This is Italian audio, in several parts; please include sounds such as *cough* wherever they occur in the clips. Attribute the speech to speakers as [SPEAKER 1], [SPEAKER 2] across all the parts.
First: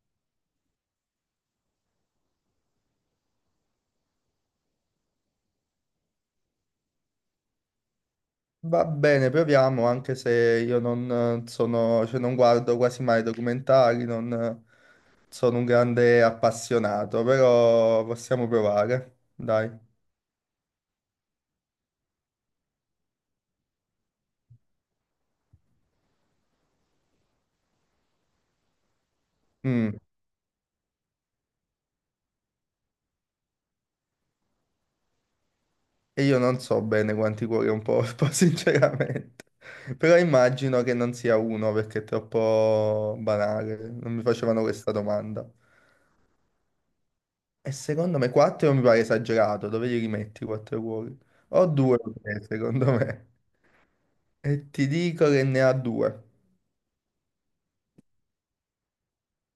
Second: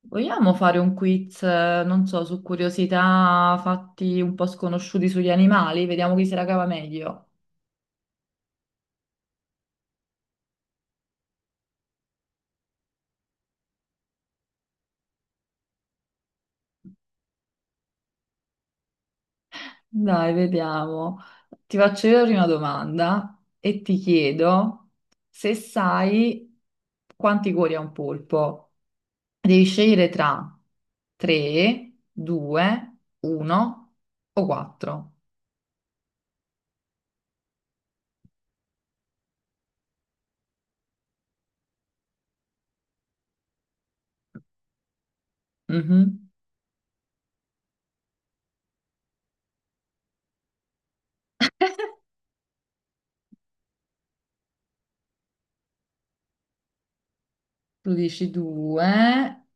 [SPEAKER 1] Vogliamo fare un quiz, non so, su curiosità, fatti un po' sconosciuti sugli animali? Vediamo chi se la cava meglio.
[SPEAKER 2] Va bene, proviamo, anche se io non sono, cioè non guardo quasi mai documentari, non sono un grande appassionato, però possiamo provare, dai.
[SPEAKER 1] Dai, vediamo. Ti faccio io la prima domanda e ti chiedo se sai quanti cuori ha un polpo. Devi
[SPEAKER 2] Mm,
[SPEAKER 1] scegliere tra 3, 2, 1 o 4.
[SPEAKER 2] e io non so bene quanti cuori ho un porpo, *laughs* sinceramente, però immagino che non sia uno perché è troppo banale, non mi facevano questa domanda.
[SPEAKER 1] Mhm.
[SPEAKER 2] E secondo me 4 mi pare esagerato, dove li rimetti 4 cuori? O 2, secondo me. E ti dico che ne ha 2.
[SPEAKER 1] Tu dici 2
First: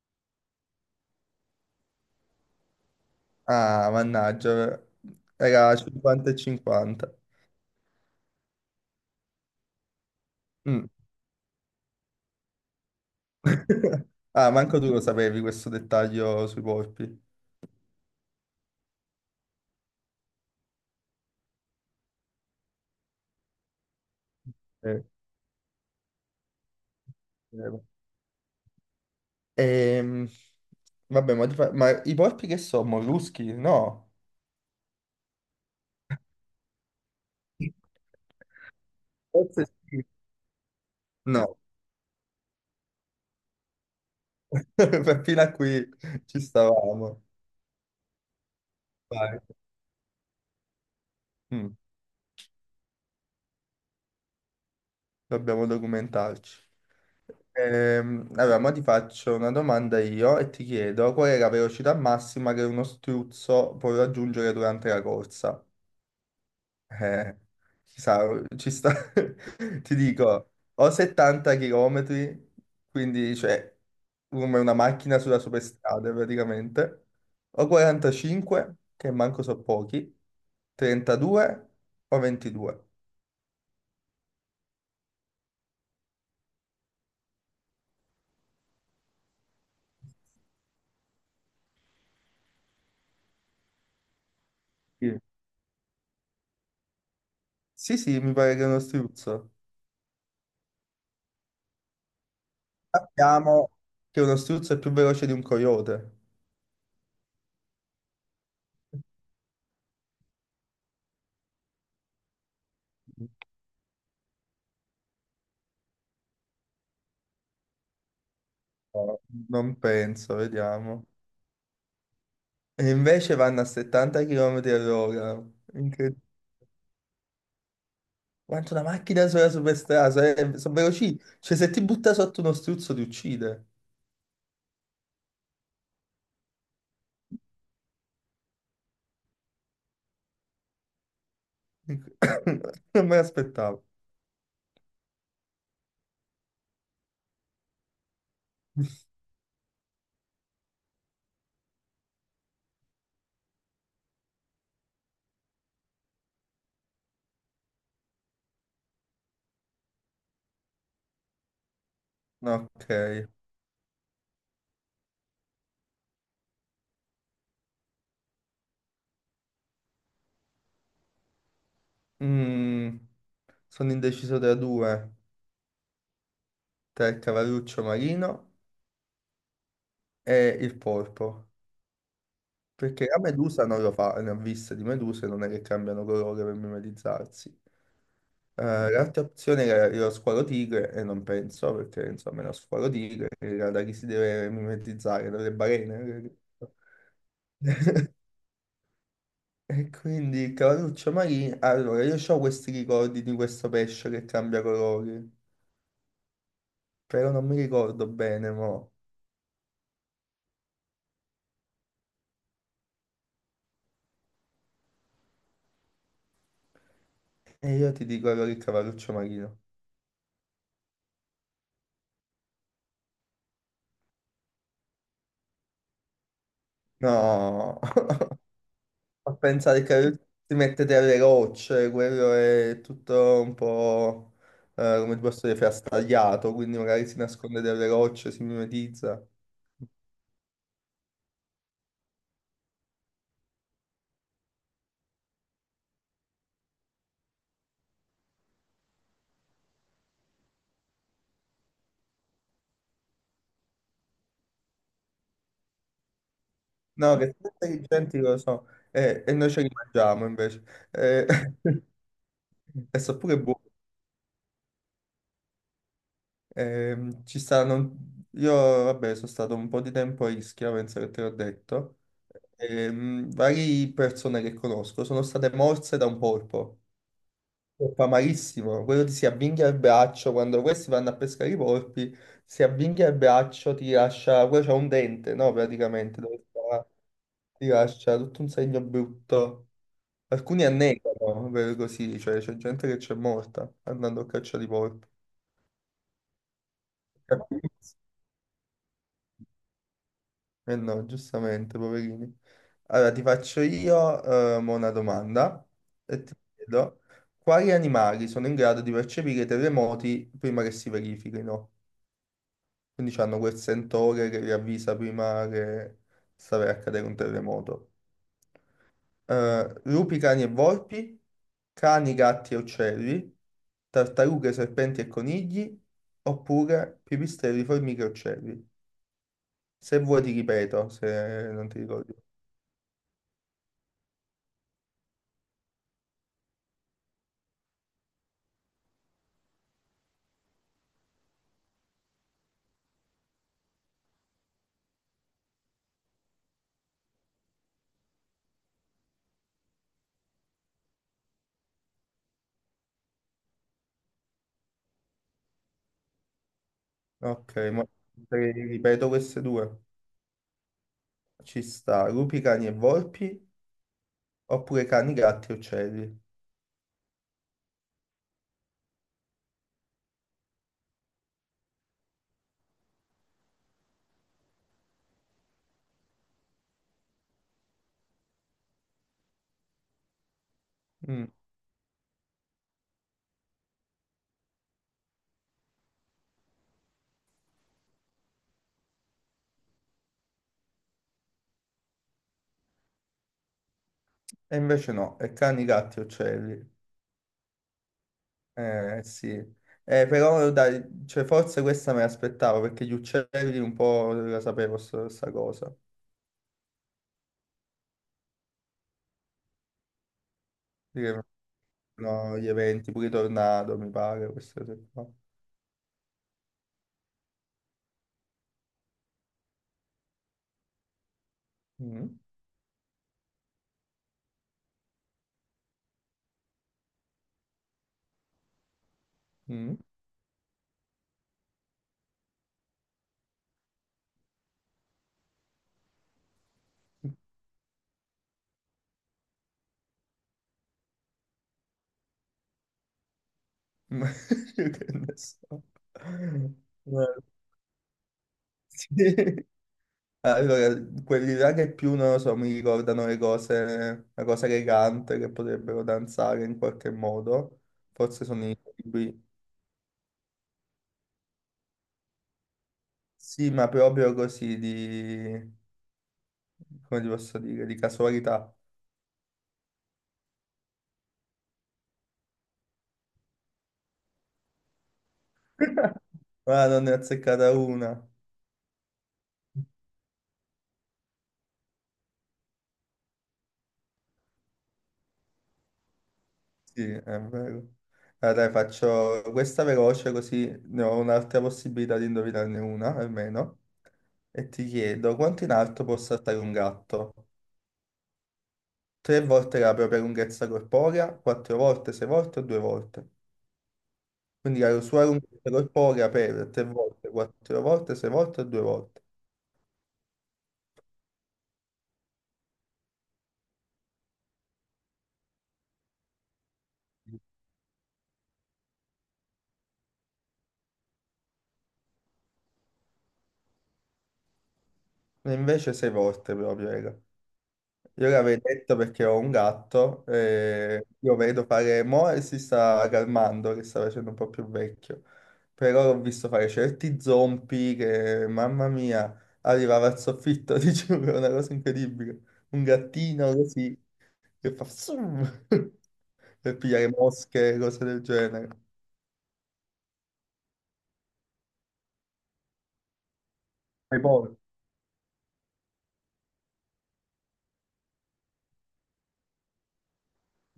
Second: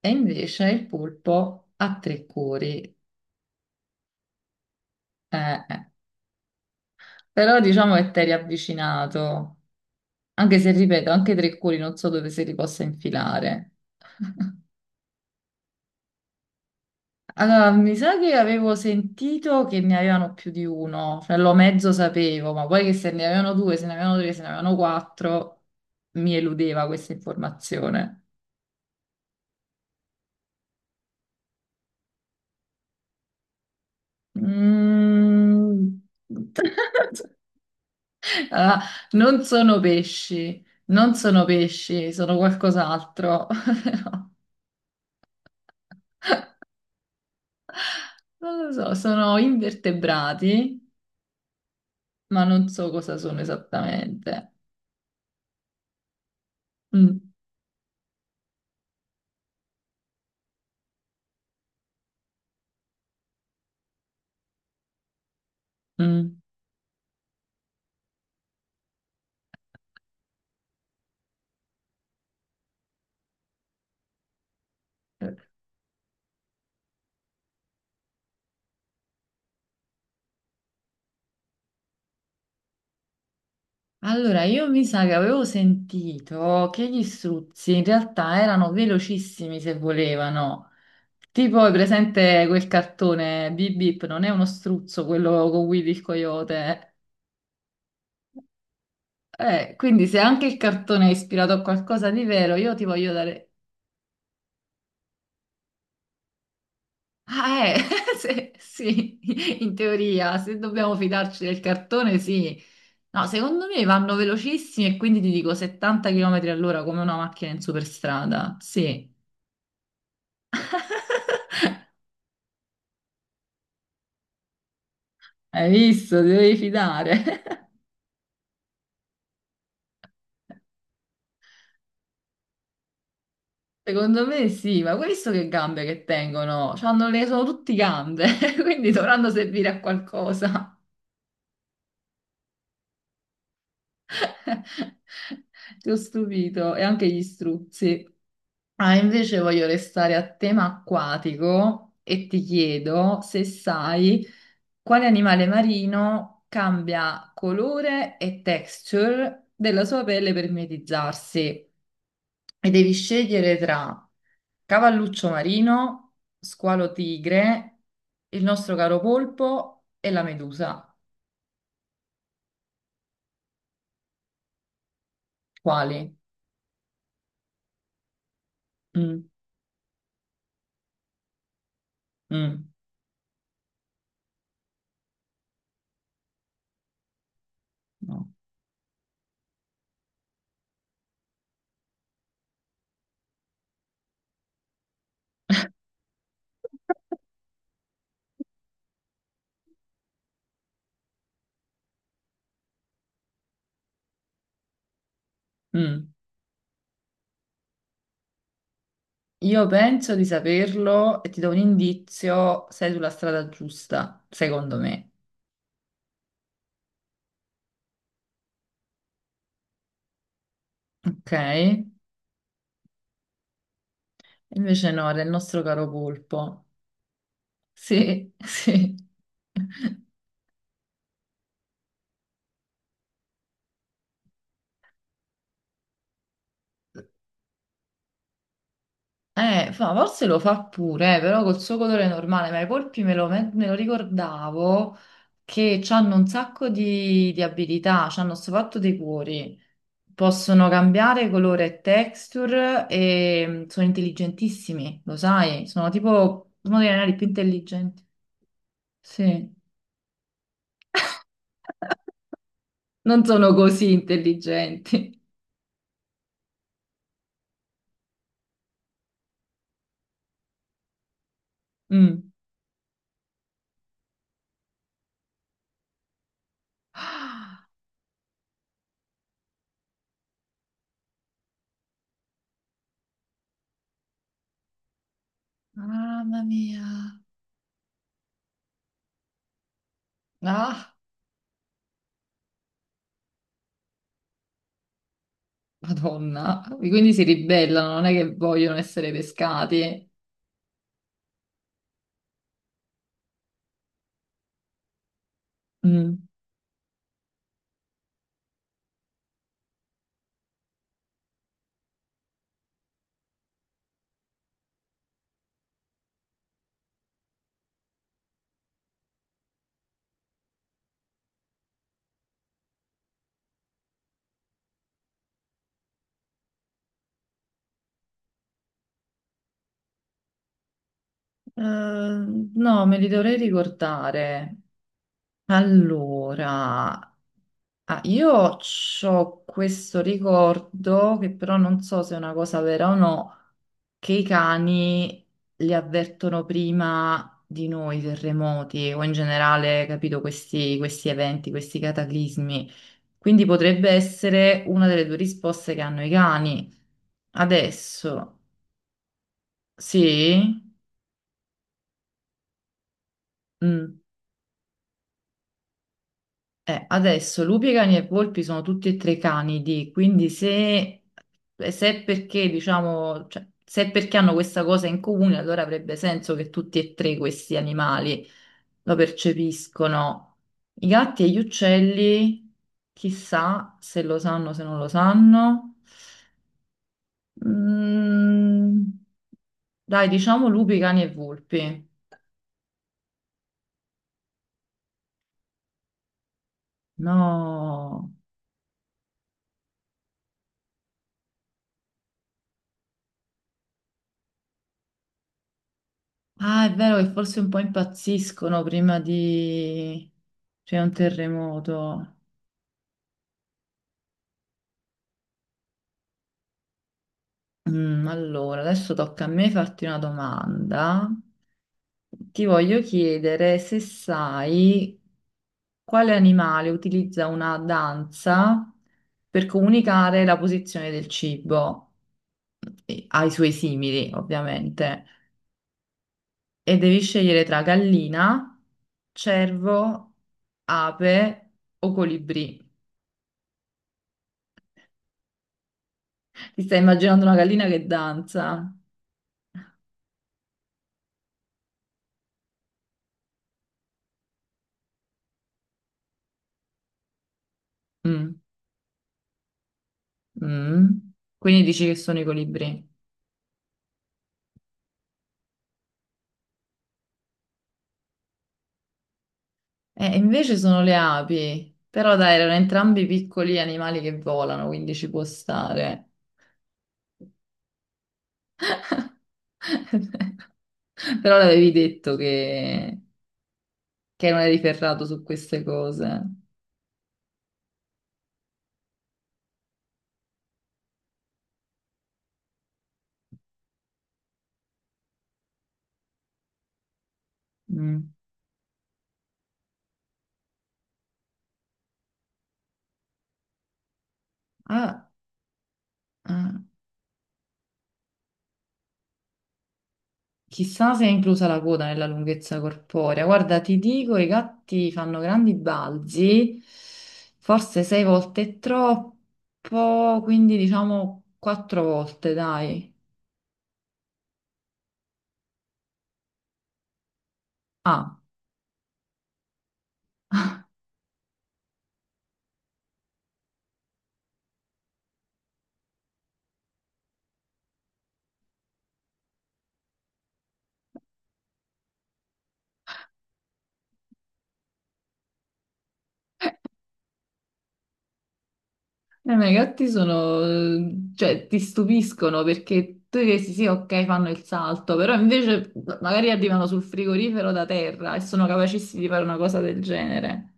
[SPEAKER 1] e invece il polpo ha 3 cuori.
[SPEAKER 2] Ah, mannaggia,
[SPEAKER 1] Eh,
[SPEAKER 2] era
[SPEAKER 1] eh,
[SPEAKER 2] 50 e 50.
[SPEAKER 1] Però diciamo che t'eri avvicinato, anche se
[SPEAKER 2] Mm.
[SPEAKER 1] ripeto, anche tre cuori non so dove se li possa infilare.
[SPEAKER 2] *laughs* Ah, manco tu lo sapevi questo dettaglio sui polpi.
[SPEAKER 1] Allora, mi sa che avevo sentito che ne avevano più di uno, cioè lo mezzo sapevo, ma poi che se ne avevano due, se ne avevano tre, se ne avevano
[SPEAKER 2] Eh,
[SPEAKER 1] quattro, mi eludeva questa
[SPEAKER 2] vero.
[SPEAKER 1] informazione.
[SPEAKER 2] Ehm, Vabbè, ma, ma i polpi che sono? Molluschi? No.
[SPEAKER 1] Mm. *laughs* Ah, non
[SPEAKER 2] Forse
[SPEAKER 1] sono
[SPEAKER 2] sì.
[SPEAKER 1] pesci, non sono
[SPEAKER 2] No,
[SPEAKER 1] pesci, sono qualcos'altro. *laughs*
[SPEAKER 2] *laughs* fino a qui ci stavamo.
[SPEAKER 1] Non lo so, sono
[SPEAKER 2] Vai.
[SPEAKER 1] invertebrati,
[SPEAKER 2] Mm.
[SPEAKER 1] ma non so cosa sono esattamente.
[SPEAKER 2] Dobbiamo documentarci.
[SPEAKER 1] Mm,
[SPEAKER 2] Allora, ma ti faccio una domanda io e ti chiedo qual è la velocità massima che uno struzzo può raggiungere durante la corsa?
[SPEAKER 1] mm.
[SPEAKER 2] Eh, ci sta, *laughs* ti dico, o 70 km, quindi cioè come una macchina sulla superstrada praticamente, o 45, che manco so pochi, 32 o 22.
[SPEAKER 1] Allora, io mi sa che avevo sentito che gli struzzi in realtà erano velocissimi se volevano. Tipo, è presente quel cartone Bip Bip, non è uno struzzo
[SPEAKER 2] Sì,
[SPEAKER 1] quello con Willy il coyote?
[SPEAKER 2] sì, sì, mi pare che è uno struzzo.
[SPEAKER 1] Quindi se anche il cartone è ispirato a qualcosa di vero, io ti voglio dare.
[SPEAKER 2] Sappiamo che uno struzzo è più veloce di un coyote.
[SPEAKER 1] Ah, *laughs* sì, in teoria, se dobbiamo fidarci del cartone, sì. No, secondo me vanno velocissimi e quindi ti dico 70 km all'ora, come una macchina in superstrada. Sì,
[SPEAKER 2] No, non penso, vediamo. E invece vanno a 70 km all'ora.
[SPEAKER 1] hai visto,
[SPEAKER 2] Incredibile.
[SPEAKER 1] ti devi fidare.
[SPEAKER 2] Quanto una macchina sola superstrada, sono veloci. Cioè, se ti butta sotto uno struzzo ti uccide.
[SPEAKER 1] *laughs* Secondo me sì, ma hai visto che gambe che tengono? Sono tutti gambe, *laughs* quindi dovranno servire a qualcosa.
[SPEAKER 2] Inc- *coughs* Non me l'aspettavo.
[SPEAKER 1] *laughs* Ti ho stupito, e anche gli struzzi. Ah, invece voglio restare a tema acquatico e ti chiedo se sai quale animale marino cambia colore e texture della sua pelle per mimetizzarsi.
[SPEAKER 2] No,
[SPEAKER 1] E devi
[SPEAKER 2] ok.
[SPEAKER 1] scegliere tra cavalluccio marino, squalo tigre, il nostro caro polpo e la medusa.
[SPEAKER 2] Mm, sono indeciso tra due.
[SPEAKER 1] Quali?
[SPEAKER 2] Tra il cavalluccio marino
[SPEAKER 1] Mm,
[SPEAKER 2] e il polpo.
[SPEAKER 1] mm,
[SPEAKER 2] Perché la medusa non lo fa, ne ho viste di meduse, non è che cambiano colore per mimetizzarsi.
[SPEAKER 1] no.
[SPEAKER 2] L'altra opzione era lo squalo tigre, e non penso, perché insomma lo squalo tigre era da chi si deve mimetizzare, dalle balene. *laughs* E quindi il cavalluccio marino, allora io ho questi ricordi di questo pesce che cambia colori,
[SPEAKER 1] Mm.
[SPEAKER 2] però non mi ricordo bene, mo.
[SPEAKER 1] Io penso di saperlo e ti do un indizio, sei sulla strada giusta, secondo me.
[SPEAKER 2] E io ti dico allora il cavalluccio marino.
[SPEAKER 1] Ok? Invece no, era il nostro caro polpo.
[SPEAKER 2] No!
[SPEAKER 1] Sì,
[SPEAKER 2] *laughs*
[SPEAKER 1] *laughs* sì.
[SPEAKER 2] A pensare che lui si mette delle rocce, quello è tutto un po', come ti posso dire, frastagliato, quindi magari si nasconde delle rocce, si mimetizza.
[SPEAKER 1] Forse lo fa pure, però col suo colore normale, ma i polpi me lo ricordavo che hanno un sacco di abilità, hanno sto fatto dei cuori, possono cambiare colore e texture e sono intelligentissimi, lo sai, sono tipo uno degli animali
[SPEAKER 2] No,
[SPEAKER 1] più
[SPEAKER 2] che sono
[SPEAKER 1] intelligenti.
[SPEAKER 2] intelligenti lo so, e noi
[SPEAKER 1] Sì,
[SPEAKER 2] ce li mangiamo invece. Eh, *laughs* e so
[SPEAKER 1] non
[SPEAKER 2] pure
[SPEAKER 1] sono
[SPEAKER 2] buono.
[SPEAKER 1] così intelligenti. *laughs*
[SPEAKER 2] Ci stanno... Io, vabbè, sono stato un po' di tempo a Ischia, penso che te l'ho detto.
[SPEAKER 1] Mm.
[SPEAKER 2] Varie persone che conosco sono state morse da un polpo.
[SPEAKER 1] Ah,
[SPEAKER 2] Lo fa malissimo, quello ti si avvinghia il braccio, quando questi vanno a pescare i porpi, si avvinghia il braccio, ti lascia, quello c'ha un dente, no, praticamente,
[SPEAKER 1] mamma mia.
[SPEAKER 2] ti lascia tutto un segno brutto. Alcuni
[SPEAKER 1] Ah,
[SPEAKER 2] annegano, per così, cioè c'è gente che c'è morta andando a caccia di porpi.
[SPEAKER 1] Madonna. Quindi si ribellano, non è che vogliono essere pescati.
[SPEAKER 2] Eh no, giustamente, poverini. Allora, ti faccio io mo una domanda e
[SPEAKER 1] Mm.
[SPEAKER 2] ti chiedo, quali animali sono in grado di percepire i terremoti prima che si verifichino? Quindi hanno quel sensore che vi avvisa prima che sta per accadere un terremoto. Lupi, cani e volpi, cani, gatti e uccelli, tartarughe, serpenti e conigli, oppure pipistrelli, formiche e uccelli. Se vuoi ti ripeto, se
[SPEAKER 1] Eh,
[SPEAKER 2] non ti ricordi.
[SPEAKER 1] no, me li dovrei ricordare. Allora, io ho questo ricordo che però non so se è una cosa vera o no, che i cani li avvertono prima di noi, i terremoti o in generale, capito, questi eventi, questi cataclismi. Quindi potrebbe essere una delle due risposte che hanno i cani.
[SPEAKER 2] Ok, ma te
[SPEAKER 1] Adesso,
[SPEAKER 2] le ripeto queste due.
[SPEAKER 1] sì?
[SPEAKER 2] Ci sta lupi, cani e volpi,
[SPEAKER 1] Mm.
[SPEAKER 2] oppure cani, gatti e uccelli.
[SPEAKER 1] Adesso lupi, cani e volpi sono tutti e tre canidi, quindi se è perché, diciamo, cioè, se è perché hanno questa cosa in comune, allora avrebbe senso che tutti e tre questi animali lo percepiscono. I gatti
[SPEAKER 2] Mm,
[SPEAKER 1] e gli uccelli, chissà se lo sanno, se non lo sanno. Mm, dai, diciamo lupi, cani e volpi.
[SPEAKER 2] e invece no, è cani, gatti e uccelli.
[SPEAKER 1] No.
[SPEAKER 2] Eh sì, eh, però dai, cioè, forse questa me l'aspettavo perché gli uccelli un po' la sapevo sta cosa,
[SPEAKER 1] Ah, è vero che forse un po' impazziscono prima di c'è un
[SPEAKER 2] dire,
[SPEAKER 1] terremoto.
[SPEAKER 2] no, gli eventi, pure i tornado mi pare, queste cose qua.
[SPEAKER 1] Allora, adesso tocca a me farti una domanda.
[SPEAKER 2] Mm,
[SPEAKER 1] Ti voglio chiedere se sai quale animale utilizza una danza per
[SPEAKER 2] mm. *laughs*
[SPEAKER 1] comunicare la posizione del cibo ai suoi simili, ovviamente. E devi scegliere tra gallina, cervo, ape o colibrì.
[SPEAKER 2] Ma io che ne so.
[SPEAKER 1] Ti stai
[SPEAKER 2] Eh,
[SPEAKER 1] immaginando una gallina che danza?
[SPEAKER 2] sì. Allora, quelli là che più, non lo so, mi ricordano le cose, la cosa elegante che potrebbero danzare in qualche modo, forse
[SPEAKER 1] Mm,
[SPEAKER 2] sono i libri,
[SPEAKER 1] mm. Quindi dici che sono i colibri.
[SPEAKER 2] sì, ma proprio così di... come ti posso dire, di casualità.
[SPEAKER 1] Invece sono le api. Però dai, erano entrambi piccoli animali che volano, quindi ci può stare.
[SPEAKER 2] *laughs* Ma non ne ho azzeccata una.
[SPEAKER 1] *laughs* Però l'avevi detto che, non eri ferrato su queste cose.
[SPEAKER 2] Sì, è vero. Allora, dai, faccio questa veloce così ne ho un'altra possibilità di indovinarne una, almeno. E ti chiedo, quanto in alto può saltare un gatto?
[SPEAKER 1] Mm.
[SPEAKER 2] Tre volte la propria lunghezza corporea, quattro volte, sei volte o due volte? Quindi la sua
[SPEAKER 1] Ah,
[SPEAKER 2] lunghezza corporea per
[SPEAKER 1] ah.
[SPEAKER 2] tre volte, quattro volte, sei volte o due volte?
[SPEAKER 1] Chissà se è inclusa la coda nella lunghezza corporea. Guarda, ti dico, i gatti fanno grandi balzi, forse sei volte è troppo, quindi diciamo quattro volte, dai.
[SPEAKER 2] E invece sei volte proprio, raga. Io
[SPEAKER 1] Ah,
[SPEAKER 2] l'avevo detto perché ho un gatto e io vedo fare, mo e si sta calmando, che sta facendo un po' più vecchio, però l'ho visto fare certi zompi che, mamma mia, arrivava al soffitto, *laughs* ti giuro, è una cosa incredibile. Un gattino così che fa zoom *laughs* per pigliare mosche, cose del genere.
[SPEAKER 1] ma i gatti sono, cioè, ti stupiscono perché tu dici sì,
[SPEAKER 2] E
[SPEAKER 1] ok, fanno
[SPEAKER 2] poi
[SPEAKER 1] il salto, però invece magari arrivano sul frigorifero da terra e sono capacissimi di fare una cosa del genere.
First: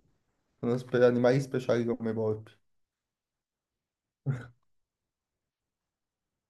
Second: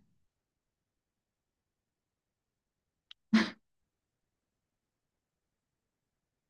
[SPEAKER 2] sono animali speciali come i porpi.